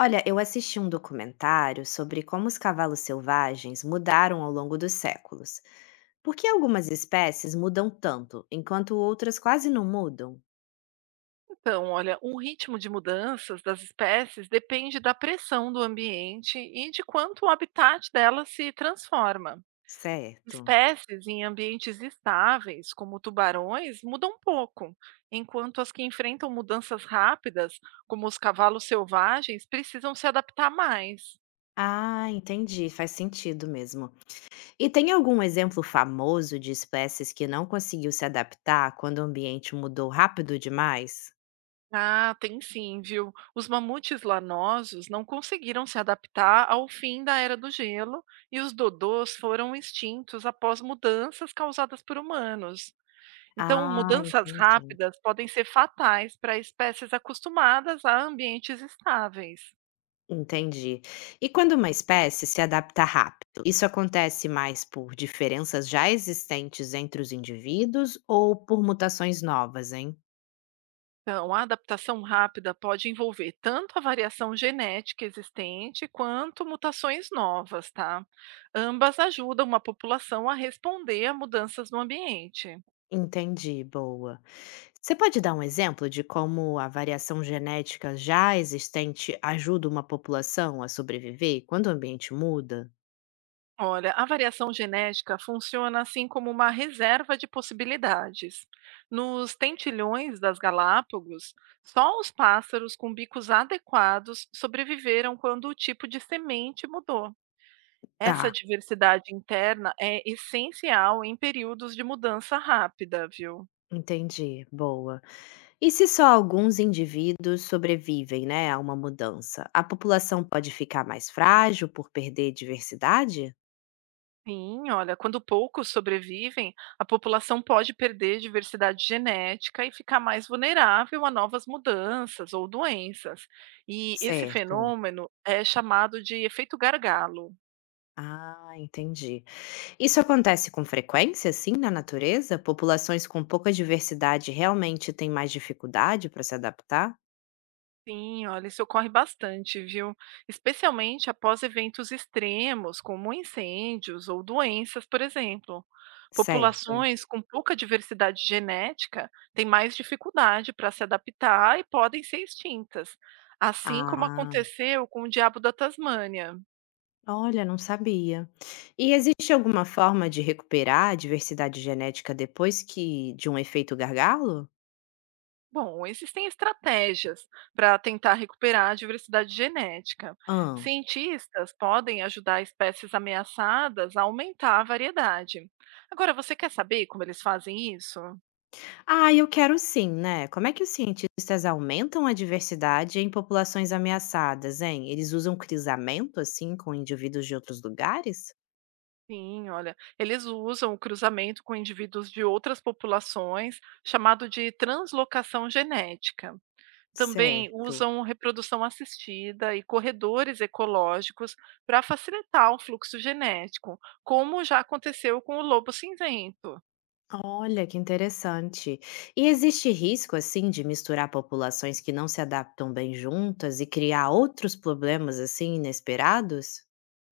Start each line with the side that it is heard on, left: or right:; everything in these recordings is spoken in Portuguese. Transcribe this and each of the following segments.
left: Olha, eu assisti um documentário sobre como os cavalos selvagens mudaram ao longo dos séculos. Por que algumas espécies mudam tanto, enquanto outras quase não mudam?
right: Então, olha, o ritmo de mudanças das espécies depende da pressão do ambiente e de quanto o habitat delas se transforma.
left: Certo.
right: Espécies em ambientes estáveis, como tubarões, mudam pouco, enquanto as que enfrentam mudanças rápidas, como os cavalos selvagens, precisam se adaptar mais.
left: Ah, entendi, faz sentido mesmo. E tem algum exemplo famoso de espécies que não conseguiu se adaptar quando o ambiente mudou rápido demais?
right: Ah, tem sim, viu? Os mamutes lanosos não conseguiram se adaptar ao fim da era do gelo e os dodôs foram extintos após mudanças causadas por humanos. Então,
left: Ah,
right: mudanças
left: entendi.
right: rápidas podem ser fatais para espécies acostumadas a ambientes estáveis.
left: Entendi. E quando uma espécie se adapta rápido, isso acontece mais por diferenças já existentes entre os indivíduos ou por mutações novas, hein?
right: Então, a adaptação rápida pode envolver tanto a variação genética existente quanto mutações novas, tá? Ambas ajudam uma população a responder a mudanças no ambiente.
left: Entendi, boa. Você pode dar um exemplo de como a variação genética já existente ajuda uma população a sobreviver quando o ambiente muda?
right: Olha, a variação genética funciona assim como uma reserva de possibilidades. Nos tentilhões das Galápagos, só os pássaros com bicos adequados sobreviveram quando o tipo de semente mudou. Essa
left: Tá,
right: diversidade interna é essencial em períodos de mudança rápida, viu?
left: entendi, boa. E se só alguns indivíduos sobrevivem, né, a uma mudança, a população pode ficar mais frágil por perder diversidade?
right: Sim, olha, quando poucos sobrevivem, a população pode perder diversidade genética e ficar mais vulnerável a novas mudanças ou doenças. E esse
left: Certo.
right: fenômeno é chamado de efeito gargalo.
left: Ah, entendi. Isso acontece com frequência, assim, na natureza? Populações com pouca diversidade realmente têm mais dificuldade para se adaptar?
right: Sim, olha, isso ocorre bastante, viu? Especialmente após eventos extremos, como incêndios ou doenças, por exemplo.
left: Certo.
right: Populações com pouca diversidade genética têm mais dificuldade para se adaptar e podem ser extintas, assim como
left: Ah,
right: aconteceu com o diabo da Tasmânia.
left: olha, não sabia. E existe alguma forma de recuperar a diversidade genética depois que de um efeito gargalo?
right: Bom, existem estratégias para tentar recuperar a diversidade genética. Cientistas podem ajudar espécies ameaçadas a aumentar a variedade. Agora, você quer saber como eles fazem isso?
left: Ah, eu quero sim, né? Como é que os cientistas aumentam a diversidade em populações ameaçadas, hein? Eles usam crisamento, assim, com indivíduos de outros lugares?
right: Sim, olha, eles usam o cruzamento com indivíduos de outras populações, chamado de translocação genética. Também
left: Certo.
right: usam reprodução assistida e corredores ecológicos para facilitar o fluxo genético, como já aconteceu com o lobo cinzento.
left: Olha, que interessante. E existe risco, assim, de misturar populações que não se adaptam bem juntas e criar outros problemas, assim, inesperados?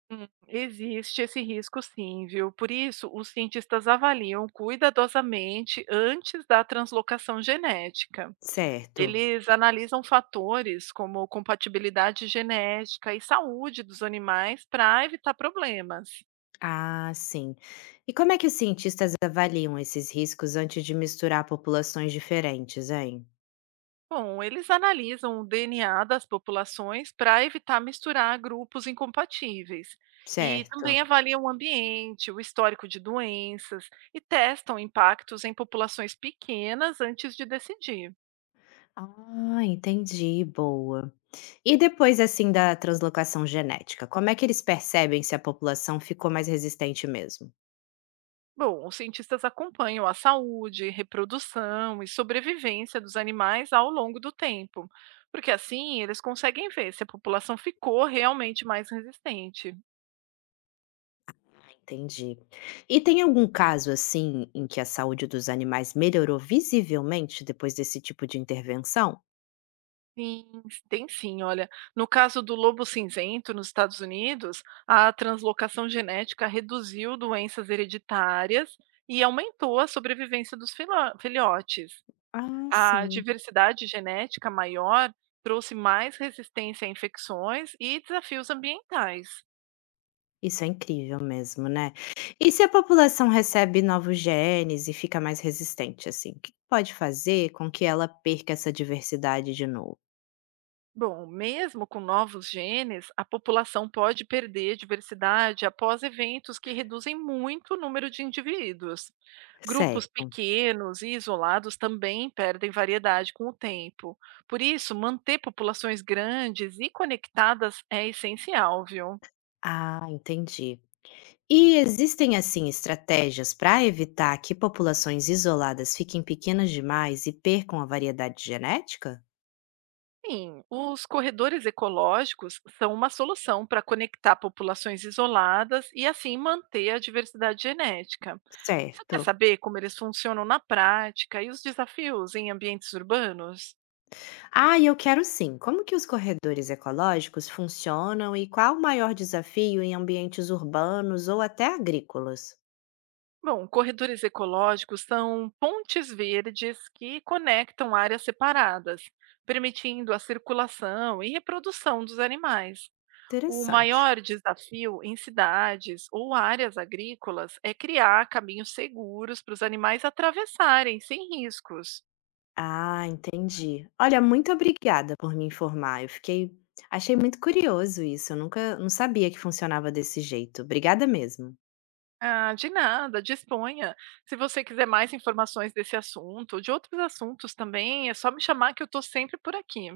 right: Existe esse risco, sim, viu? Por isso, os cientistas avaliam cuidadosamente antes da translocação genética.
left: Certo.
right: Eles analisam fatores como compatibilidade genética e saúde dos animais para evitar problemas.
left: Ah, sim. E como é que os cientistas avaliam esses riscos antes de misturar populações diferentes, hein?
right: Bom, eles analisam o DNA das populações para evitar misturar grupos incompatíveis. E também
left: Certo.
right: avaliam o ambiente, o histórico de doenças e testam impactos em populações pequenas antes de decidir.
left: Ah, entendi, boa. E depois, assim, da translocação genética, como é que eles percebem se a população ficou mais resistente mesmo?
right: Bom, os cientistas acompanham a saúde, reprodução e sobrevivência dos animais ao longo do tempo, porque assim eles conseguem ver se a população ficou realmente mais resistente.
left: Ah, entendi. E tem algum caso, assim, em que a saúde dos animais melhorou visivelmente depois desse tipo de intervenção?
right: Sim, tem sim, olha. No caso do lobo cinzento nos Estados Unidos, a translocação genética reduziu doenças hereditárias e aumentou a sobrevivência dos filhotes.
left: Ah,
right: A
left: sim.
right: diversidade genética maior trouxe mais resistência a infecções e desafios ambientais.
left: Isso é incrível mesmo, né? E se a população recebe novos genes e fica mais resistente, assim, o que pode fazer com que ela perca essa diversidade de novo?
right: Bom, mesmo com novos genes, a população pode perder diversidade após eventos que reduzem muito o número de indivíduos. Grupos
left: Certo.
right: pequenos e isolados também perdem variedade com o tempo. Por isso, manter populações grandes e conectadas é essencial, viu?
left: Ah, entendi. E existem, assim, estratégias para evitar que populações isoladas fiquem pequenas demais e percam a variedade genética?
right: Sim, os corredores ecológicos são uma solução para conectar populações isoladas e assim manter a diversidade genética. Você quer
left: Certo.
right: saber como eles funcionam na prática e os desafios em ambientes urbanos?
left: Ah, e eu quero sim. Como que os corredores ecológicos funcionam e qual o maior desafio em ambientes urbanos ou até agrícolas?
right: Bom, corredores ecológicos são pontes verdes que conectam áreas separadas, permitindo a circulação e reprodução dos animais. O
left: Interessante.
right: maior desafio em cidades ou áreas agrícolas é criar caminhos seguros para os animais atravessarem sem riscos.
left: Ah, entendi. Olha, muito obrigada por me informar. Eu fiquei, achei muito curioso isso. Eu nunca, não sabia que funcionava desse jeito. Obrigada mesmo.
right: Ah, de nada, disponha. Se você quiser mais informações desse assunto ou de outros assuntos também, é só me chamar que eu estou sempre por aqui.